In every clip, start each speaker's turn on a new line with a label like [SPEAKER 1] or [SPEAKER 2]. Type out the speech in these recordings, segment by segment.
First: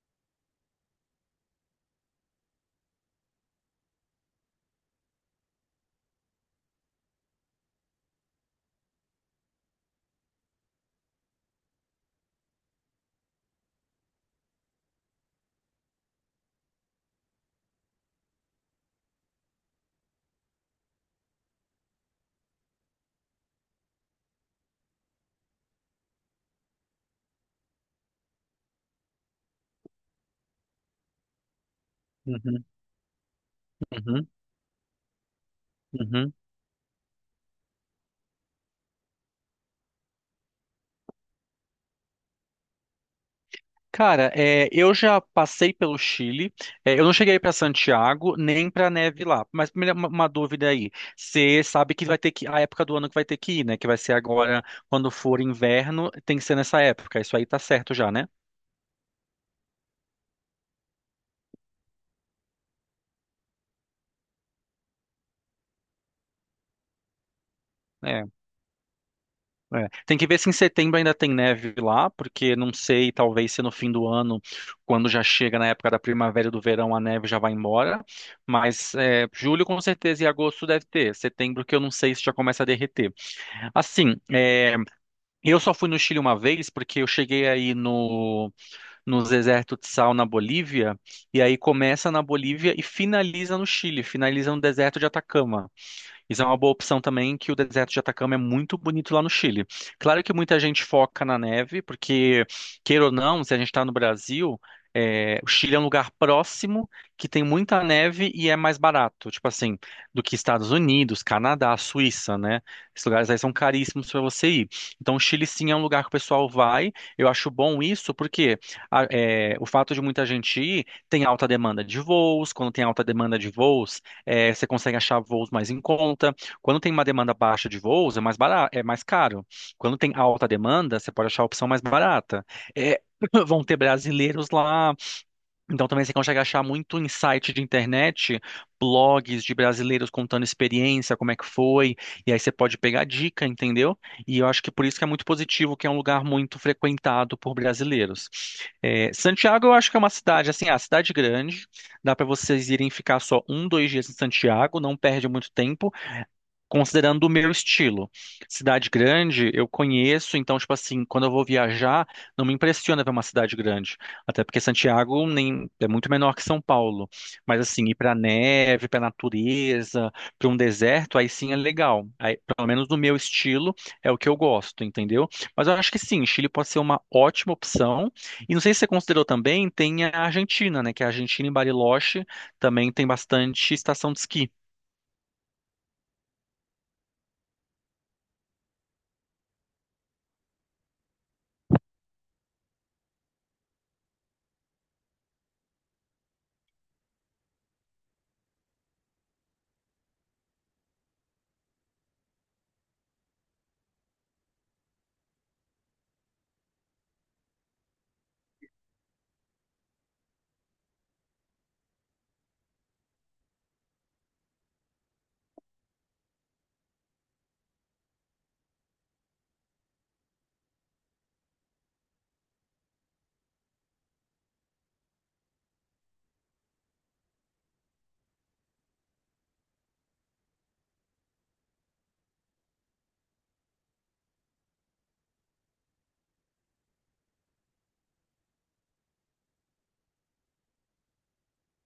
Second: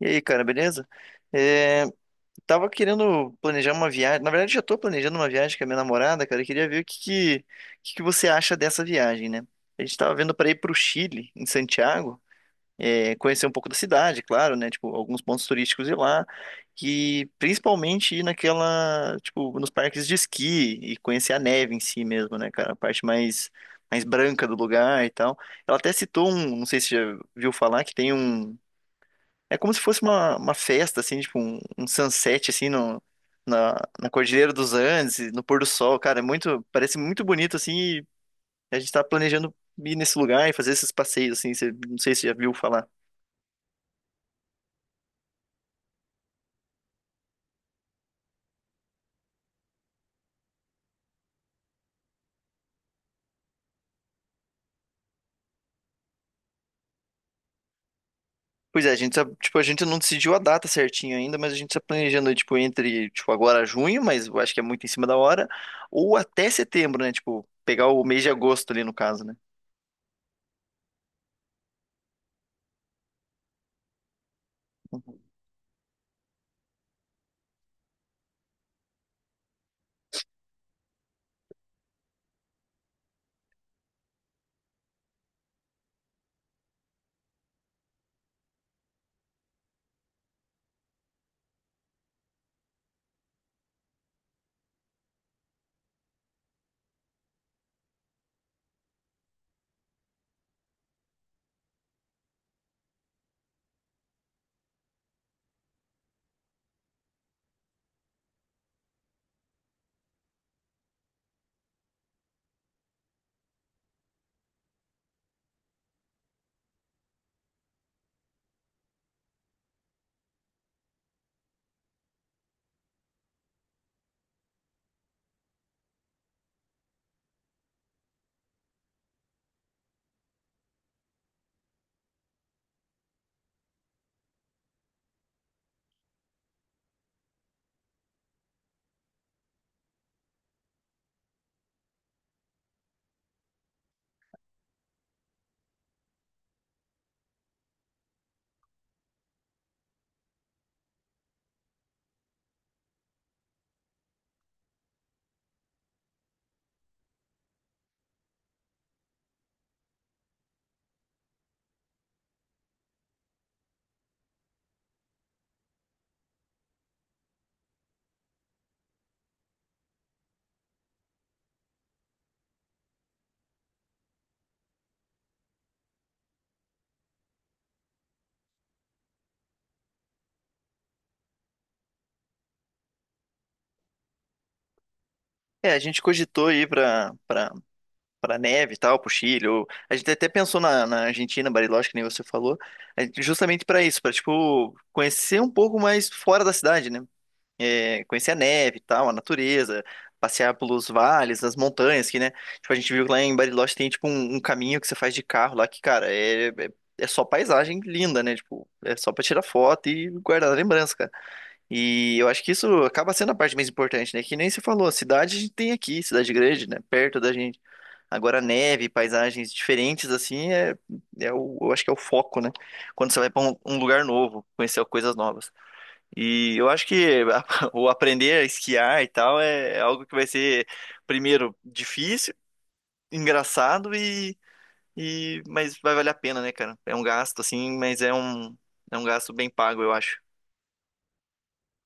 [SPEAKER 1] E aí, cara, beleza? É, Tava querendo planejar uma viagem. Na verdade, já tô planejando uma viagem com a minha namorada, cara. Eu queria ver o que que você acha dessa viagem, né? A gente tava vendo pra ir pro Chile, em Santiago, conhecer um pouco da cidade, claro, né? Tipo, alguns pontos turísticos ir lá. E principalmente ir naquela, tipo, nos parques de esqui e conhecer a neve em si mesmo, né, cara? A parte mais branca do lugar e tal. Ela até citou um, não sei se você já viu falar, que tem um. É como se fosse uma festa, assim, tipo um sunset,
[SPEAKER 2] Uhum,
[SPEAKER 1] assim, no, na, na
[SPEAKER 2] uhum,
[SPEAKER 1] Cordilheira dos Andes, e no pôr do sol, cara, é
[SPEAKER 2] uhum.
[SPEAKER 1] muito, parece muito bonito, assim, e a gente tá planejando ir nesse lugar e fazer esses passeios, assim, você, não sei se você já viu falar.
[SPEAKER 2] Cara, eu já passei pelo Chile. Eu não cheguei para Santiago nem para neve lá. Mas primeiro uma dúvida aí. Você sabe que vai ter que a época do ano que vai ter que ir, né? Que vai ser agora quando for inverno, tem que ser nessa época. Isso aí tá certo já, né?
[SPEAKER 1] Pois é, a gente tá, tipo, a gente não decidiu a data certinho ainda, mas a gente tá planejando, tipo, entre, tipo, agora junho, mas eu acho que é muito em cima da hora, ou até setembro, né, tipo, pegar o mês
[SPEAKER 2] É,
[SPEAKER 1] de agosto ali, no caso, né.
[SPEAKER 2] Tem que ver se em setembro ainda tem neve lá, porque não sei, talvez se no fim do ano, quando já chega na época da primavera e do verão, a neve já vai embora. Mas julho com certeza e agosto deve ter. Setembro que eu não sei se já começa a derreter. Assim, eu só fui no Chile uma vez, porque eu cheguei aí no, no deserto de sal na Bolívia, e aí começa na Bolívia e finaliza no Chile, finaliza no deserto de Atacama. Isso é uma boa opção também, que o deserto de Atacama é muito bonito lá no Chile. Claro que muita gente foca na neve, porque, queira ou não, se a gente está no Brasil, o Chile é um lugar próximo que tem muita neve e é mais barato, tipo assim, do que Estados Unidos, Canadá, Suíça, né? Esses lugares aí são caríssimos para você ir. Então, o Chile sim é um lugar que o pessoal vai. Eu acho bom isso, porque o fato de muita gente ir tem alta demanda de voos. Quando tem alta demanda de voos, você consegue achar voos mais em conta. Quando tem uma demanda baixa de voos, é mais barato, é mais caro. Quando tem alta demanda, você pode achar a opção mais barata. Eh, vão ter brasileiros lá, então também você consegue achar muito em site de internet, blogs de brasileiros contando experiência, como é que foi, e aí você pode pegar dica, entendeu? E eu acho que por isso que é muito positivo, que é um lugar muito frequentado por brasileiros. É, Santiago eu acho que é uma cidade, assim, é uma cidade grande, dá para vocês irem ficar só um, dois dias em Santiago, não perde muito tempo, considerando o meu estilo. Cidade grande, eu conheço, então, tipo assim, quando eu vou viajar, não me impressiona ver uma cidade grande. Até porque Santiago nem, é muito menor que São Paulo. Mas, assim, ir pra neve, pra natureza, pra um deserto, aí sim é legal. Aí, pelo menos no meu estilo, é o que eu gosto, entendeu? Mas eu acho que sim, Chile pode ser uma ótima opção. E não sei se você considerou também, tem a Argentina, né? Que a Argentina em Bariloche também tem bastante estação de esqui.
[SPEAKER 1] É, a gente cogitou ir para neve e tal, pro Chile. Ou... A gente até pensou na Argentina, Bariloche, que nem você falou, justamente para isso, para tipo conhecer um pouco mais fora da cidade, né? É, conhecer a neve e tal, a natureza, passear pelos vales, as montanhas, que né? Tipo a gente viu que lá em Bariloche tem tipo um, um caminho que você faz de carro lá que cara é só paisagem linda, né? Tipo, é só para tirar foto e guardar a lembrança, cara. E eu acho que isso acaba sendo a parte mais importante, né? Que nem você falou, a cidade a gente tem aqui, cidade grande, né? Perto da gente. Agora, neve, paisagens diferentes, assim, eu acho que é o foco, né? Quando você vai para um, um lugar novo, conhecer coisas novas. E eu acho que o aprender a esquiar e tal é algo que vai ser, primeiro, difícil, engraçado e. Mas vai valer a pena, né, cara? É um gasto, assim, mas é um gasto bem pago, eu acho.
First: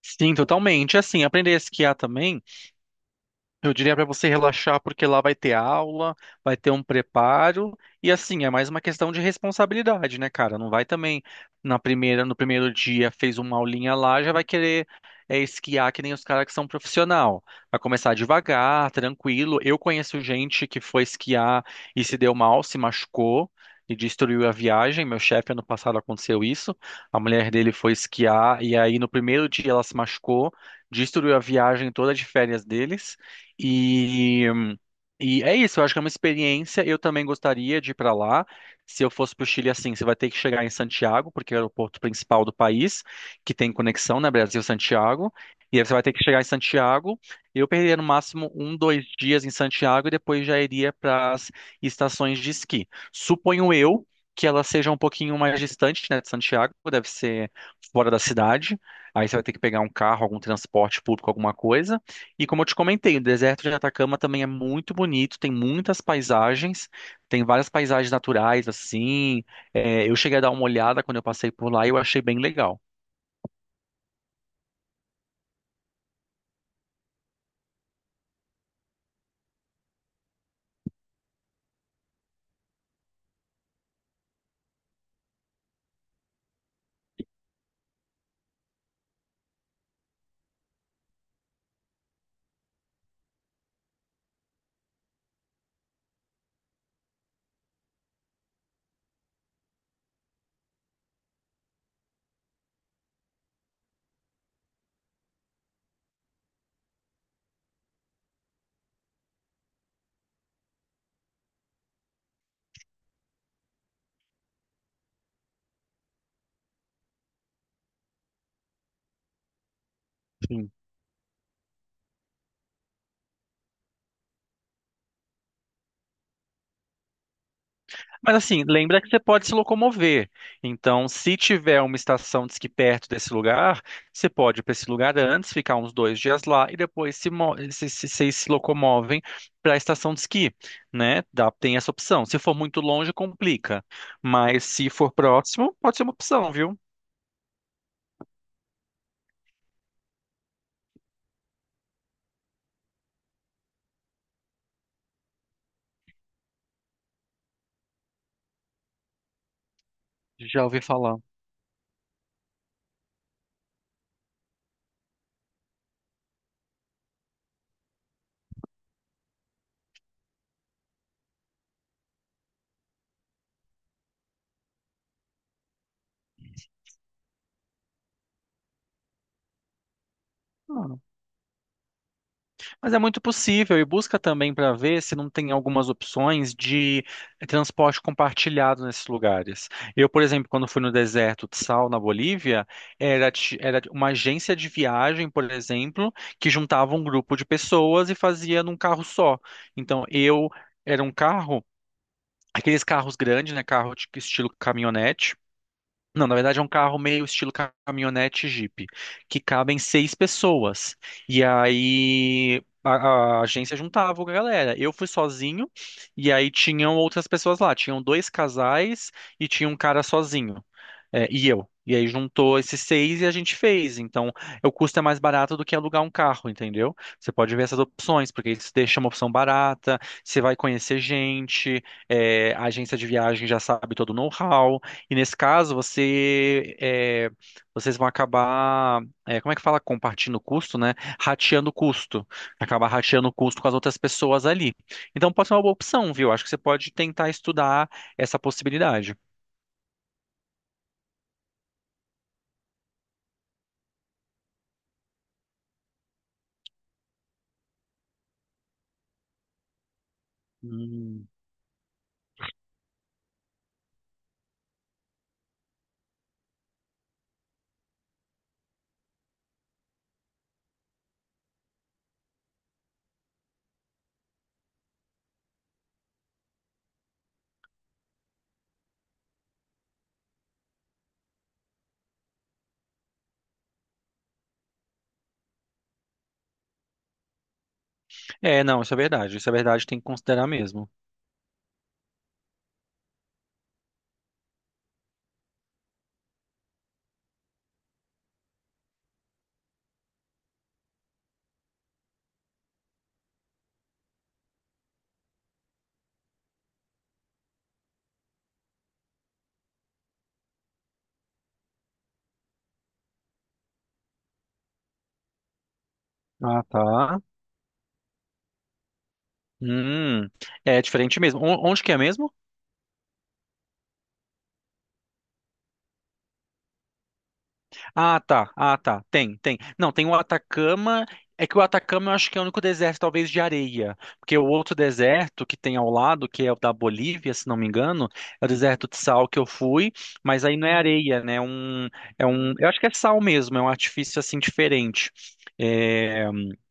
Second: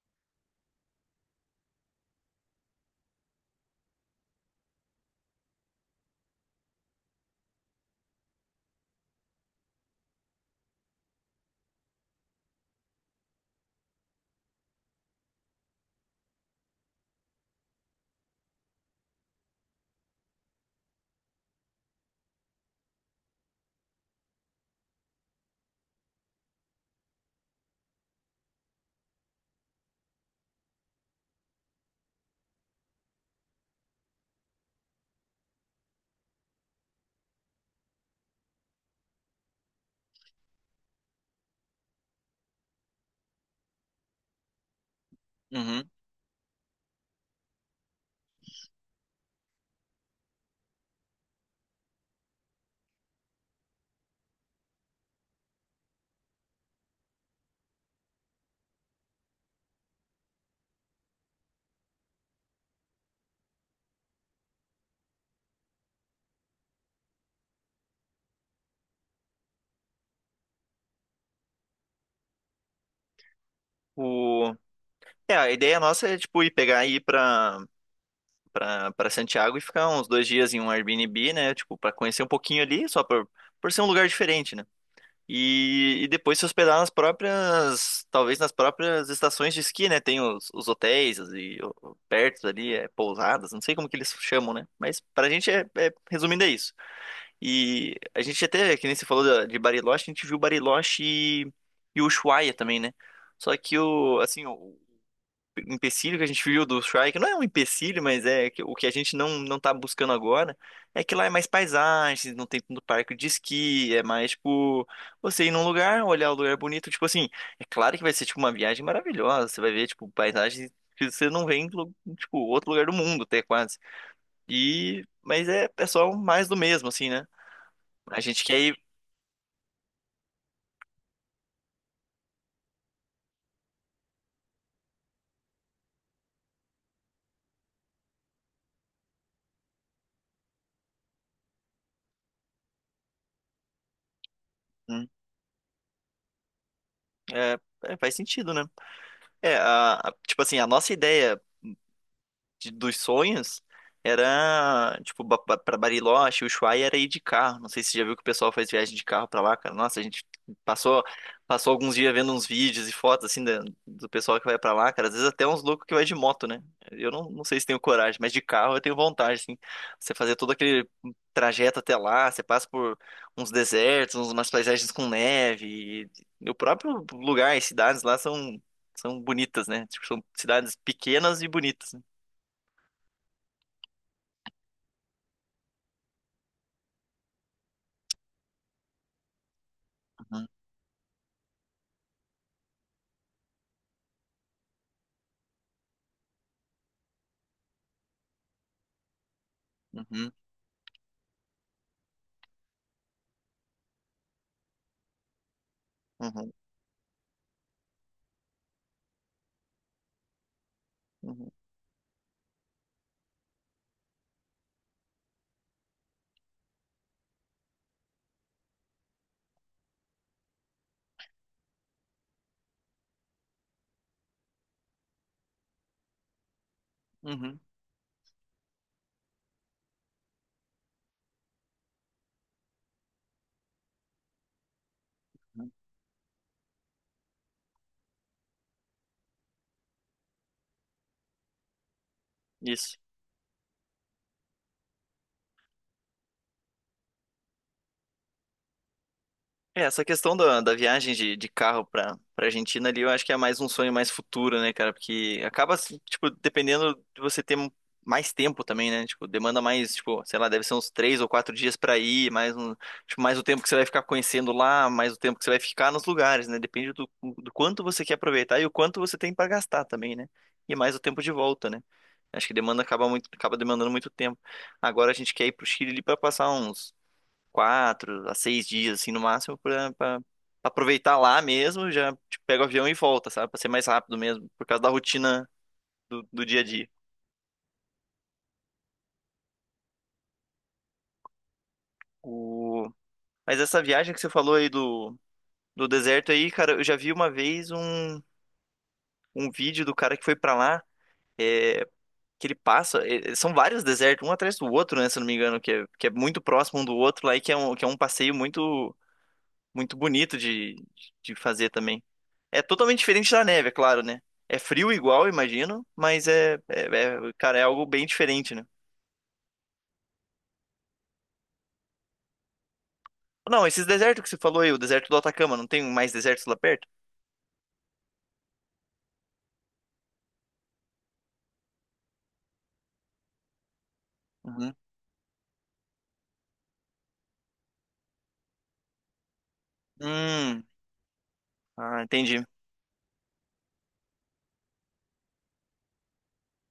[SPEAKER 2] Sim, totalmente. Assim, aprender a esquiar também. Eu diria para você relaxar, porque lá vai ter aula, vai ter um preparo, e assim, é mais uma questão de responsabilidade, né, cara? Não vai também na primeira, no primeiro dia fez uma aulinha lá, já vai querer esquiar que nem os caras que são profissional. Vai começar devagar, tranquilo. Eu conheço gente que foi esquiar e se deu mal, se machucou e destruiu a viagem. Meu chefe ano passado aconteceu isso. A mulher dele foi esquiar e aí no primeiro dia ela se machucou, destruiu a viagem toda de férias deles. E, e é isso, eu acho que é uma experiência. Eu também gostaria de ir para lá. Se eu fosse para o Chile, assim, você vai ter que chegar em Santiago, porque é o aeroporto principal do país, que tem conexão, né, Brasil-Santiago. E aí
[SPEAKER 1] Uhum.
[SPEAKER 2] você vai ter que chegar em Santiago. Eu perderia no máximo um, dois dias em Santiago e depois já iria para as estações de esqui. Suponho eu que elas sejam um pouquinho mais distantes, né, de Santiago, deve ser fora da cidade. Aí você vai ter que pegar um carro, algum transporte público, alguma coisa. E como eu te comentei, o deserto de Atacama também é muito bonito, tem muitas paisagens, tem várias paisagens naturais, assim. É, eu cheguei a dar uma olhada quando eu passei por lá e eu achei bem legal.
[SPEAKER 1] O... É, a ideia nossa é, tipo, ir pegar e ir pra. Pra Santiago e ficar uns dois dias em um Airbnb, né? Tipo, pra conhecer um pouquinho ali, só por ser um lugar diferente, né? E depois se hospedar nas próprias, talvez nas próprias estações de esqui, né? Tem os hotéis e perto ali, é, pousadas, não sei como que eles chamam, né? Mas pra gente, resumindo, é isso. E a gente até, que nem você falou de Bariloche, a gente viu Bariloche e Ushuaia também, né? Só que o, assim, o empecilho que a gente viu do Shrike, não é um empecilho, mas é o que a gente não tá buscando agora, é que lá é mais paisagens, não tem tanto parque de esqui, é mais tipo você ir num lugar, olhar o lugar bonito, tipo assim, é claro que vai ser tipo uma viagem maravilhosa, você vai ver tipo paisagens
[SPEAKER 2] Sim.
[SPEAKER 1] que você não vê em tipo outro lugar do mundo, até quase. E mas é, é só mais do mesmo assim, né? A
[SPEAKER 2] Mas
[SPEAKER 1] gente quer
[SPEAKER 2] assim,
[SPEAKER 1] ir.
[SPEAKER 2] lembra que você pode se locomover. Então, se tiver uma estação de esqui perto desse lugar, você pode ir para esse lugar antes, ficar uns dois dias lá e depois se, mo- se, vocês se locomovem para a estação de esqui, né? Dá, tem essa opção. Se for muito longe, complica. Mas se
[SPEAKER 1] Hum,
[SPEAKER 2] for próximo, pode ser uma opção, viu?
[SPEAKER 1] é, é, faz sentido, né? É, tipo assim, a nossa ideia dos sonhos era, tipo, pra Bariloche, Ushuaia era ir de carro. Não sei se você já viu que o pessoal faz viagem de carro pra lá, cara. Nossa, a gente
[SPEAKER 2] Já ouvi
[SPEAKER 1] passou,
[SPEAKER 2] falar.
[SPEAKER 1] passou alguns dias vendo uns vídeos e fotos, assim, do pessoal que vai pra lá, cara. Às vezes até uns loucos que vai de moto, né? Eu não sei se tenho coragem, mas de carro eu tenho vontade, assim. Você fazer todo aquele trajeto até lá, você passa por uns desertos, umas paisagens com neve. E o próprio lugar, as cidades lá são, são bonitas, né? Tipo, são cidades
[SPEAKER 2] Ah,
[SPEAKER 1] pequenas e bonitas,
[SPEAKER 2] mas é muito possível e busca também para ver se não tem algumas opções de transporte compartilhado nesses lugares. Eu, por
[SPEAKER 1] né?
[SPEAKER 2] exemplo, quando fui no deserto de Sal, na Bolívia, era uma agência de viagem, por exemplo, que juntava um grupo de pessoas e fazia num carro só. Então,
[SPEAKER 1] Uhum,
[SPEAKER 2] eu era um carro, aqueles carros grandes, né, carro de estilo caminhonete. Não, na
[SPEAKER 1] uhum,
[SPEAKER 2] verdade é um carro meio estilo caminhonete Jeep, que cabem seis pessoas. E
[SPEAKER 1] uhum,
[SPEAKER 2] aí a agência juntava a galera. Eu fui sozinho e aí tinham outras pessoas lá. Tinham dois casais e tinha um cara sozinho. É, e eu. E aí juntou esses seis e a gente fez. Então, o custo é mais barato do que alugar um carro, entendeu? Você pode
[SPEAKER 1] uhum,
[SPEAKER 2] ver essas opções, porque isso deixa uma opção barata, você vai conhecer gente, a agência de viagem já sabe todo o know-how. E nesse
[SPEAKER 1] uhum.
[SPEAKER 2] caso, vocês vão acabar, é, como é que fala? Compartindo o custo, né? Rateando o custo. Acabar
[SPEAKER 1] Isso.
[SPEAKER 2] rateando o custo com as outras pessoas ali. Então pode ser uma boa opção, viu? Acho que você pode tentar estudar essa possibilidade.
[SPEAKER 1] É, essa questão da viagem de carro pra Argentina ali, eu acho que é mais um sonho mais futuro, né, cara? Porque acaba, assim, tipo, dependendo de você ter mais tempo também, né? Tipo, demanda mais, tipo, sei lá, deve ser uns três ou
[SPEAKER 2] Hum.
[SPEAKER 1] quatro dias pra ir, mais um, tipo, mais o tempo que você vai ficar conhecendo lá, mais o tempo que você vai ficar nos lugares, né? Depende do quanto você quer aproveitar e o quanto você tem pra gastar também, né? E mais o tempo de volta, né? Acho que demanda acaba muito, acaba demandando muito tempo. Agora a gente quer ir pro Chile ali para passar uns quatro a seis dias, assim, no máximo, pra aproveitar lá mesmo, já tipo, pega o avião e volta, sabe? Pra ser mais rápido mesmo, por causa da rotina do dia a dia.
[SPEAKER 2] Não, isso é verdade. Isso é verdade, tem que considerar mesmo.
[SPEAKER 1] O... Mas essa viagem que você falou aí do deserto aí, cara, eu já vi uma vez um vídeo do cara que foi pra lá, é, que ele passa, são vários desertos, um atrás do outro, né, se eu não me engano, que é muito próximo um do outro lá e que é um passeio muito, muito bonito de fazer também. É totalmente diferente da neve, é claro, né? É frio igual, imagino, mas
[SPEAKER 2] Ah, tá.
[SPEAKER 1] cara, é algo bem diferente, né?
[SPEAKER 2] Hum, é diferente mesmo. O- Onde que é mesmo?
[SPEAKER 1] Não, esses desertos que você falou aí, o deserto do Atacama, não tem mais desertos lá perto?
[SPEAKER 2] Ah, tá. Ah, tá. Tem, tem. Não, tem o Atacama. É que o Atacama eu acho que é o único deserto, talvez, de areia. Porque o
[SPEAKER 1] Uhum.
[SPEAKER 2] outro deserto que tem ao lado, que é o da Bolívia, se não me engano, é o deserto de sal que eu fui, mas aí
[SPEAKER 1] Hum,
[SPEAKER 2] não é areia, né?
[SPEAKER 1] ah, entendi.
[SPEAKER 2] Eu acho que é sal mesmo, é um artifício assim diferente. É,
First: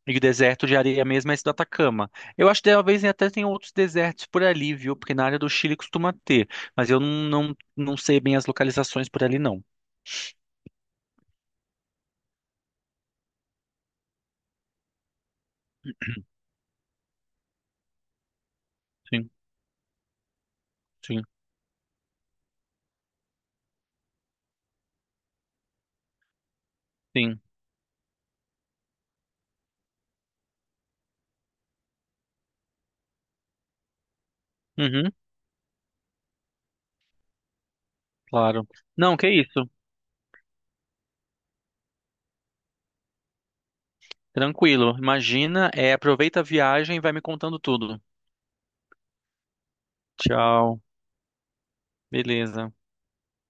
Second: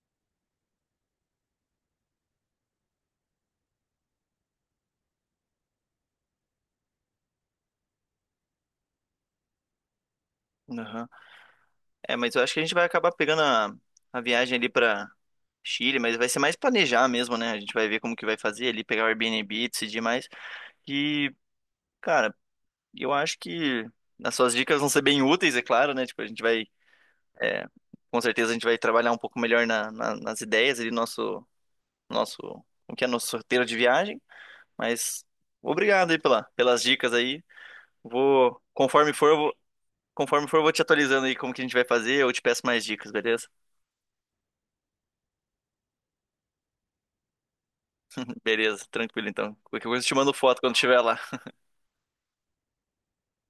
[SPEAKER 2] e o deserto de areia mesmo é esse do Atacama. Eu acho que talvez até tem outros desertos por ali, viu? Porque na área do Chile costuma ter. Mas eu não sei bem as localizações por ali, não.
[SPEAKER 1] Uhum. É, mas eu acho que a gente vai acabar pegando a viagem ali pra Chile, mas vai ser mais planejar mesmo, né? A gente vai ver como que vai fazer ali, pegar o
[SPEAKER 2] Sim,
[SPEAKER 1] Airbnb, decidir mais.
[SPEAKER 2] sim,
[SPEAKER 1] E, cara, eu acho que as suas dicas vão ser bem úteis, é claro, né? Tipo, a gente vai.
[SPEAKER 2] sim.
[SPEAKER 1] É, com certeza a gente vai trabalhar um pouco melhor nas ideias ali, nosso, o que é nosso roteiro de viagem,
[SPEAKER 2] Uhum,
[SPEAKER 1] mas obrigado aí pela, pelas dicas aí.
[SPEAKER 2] claro.
[SPEAKER 1] Conforme
[SPEAKER 2] Não,
[SPEAKER 1] for,
[SPEAKER 2] que isso.
[SPEAKER 1] conforme for, eu vou te atualizando aí como que a gente vai fazer, eu te peço mais dicas, beleza?
[SPEAKER 2] Tranquilo. Imagina, é, aproveita a viagem e vai me contando tudo.
[SPEAKER 1] Beleza, tranquilo então. Qualquer coisa eu te mando foto quando
[SPEAKER 2] Tchau.
[SPEAKER 1] estiver lá.
[SPEAKER 2] Beleza.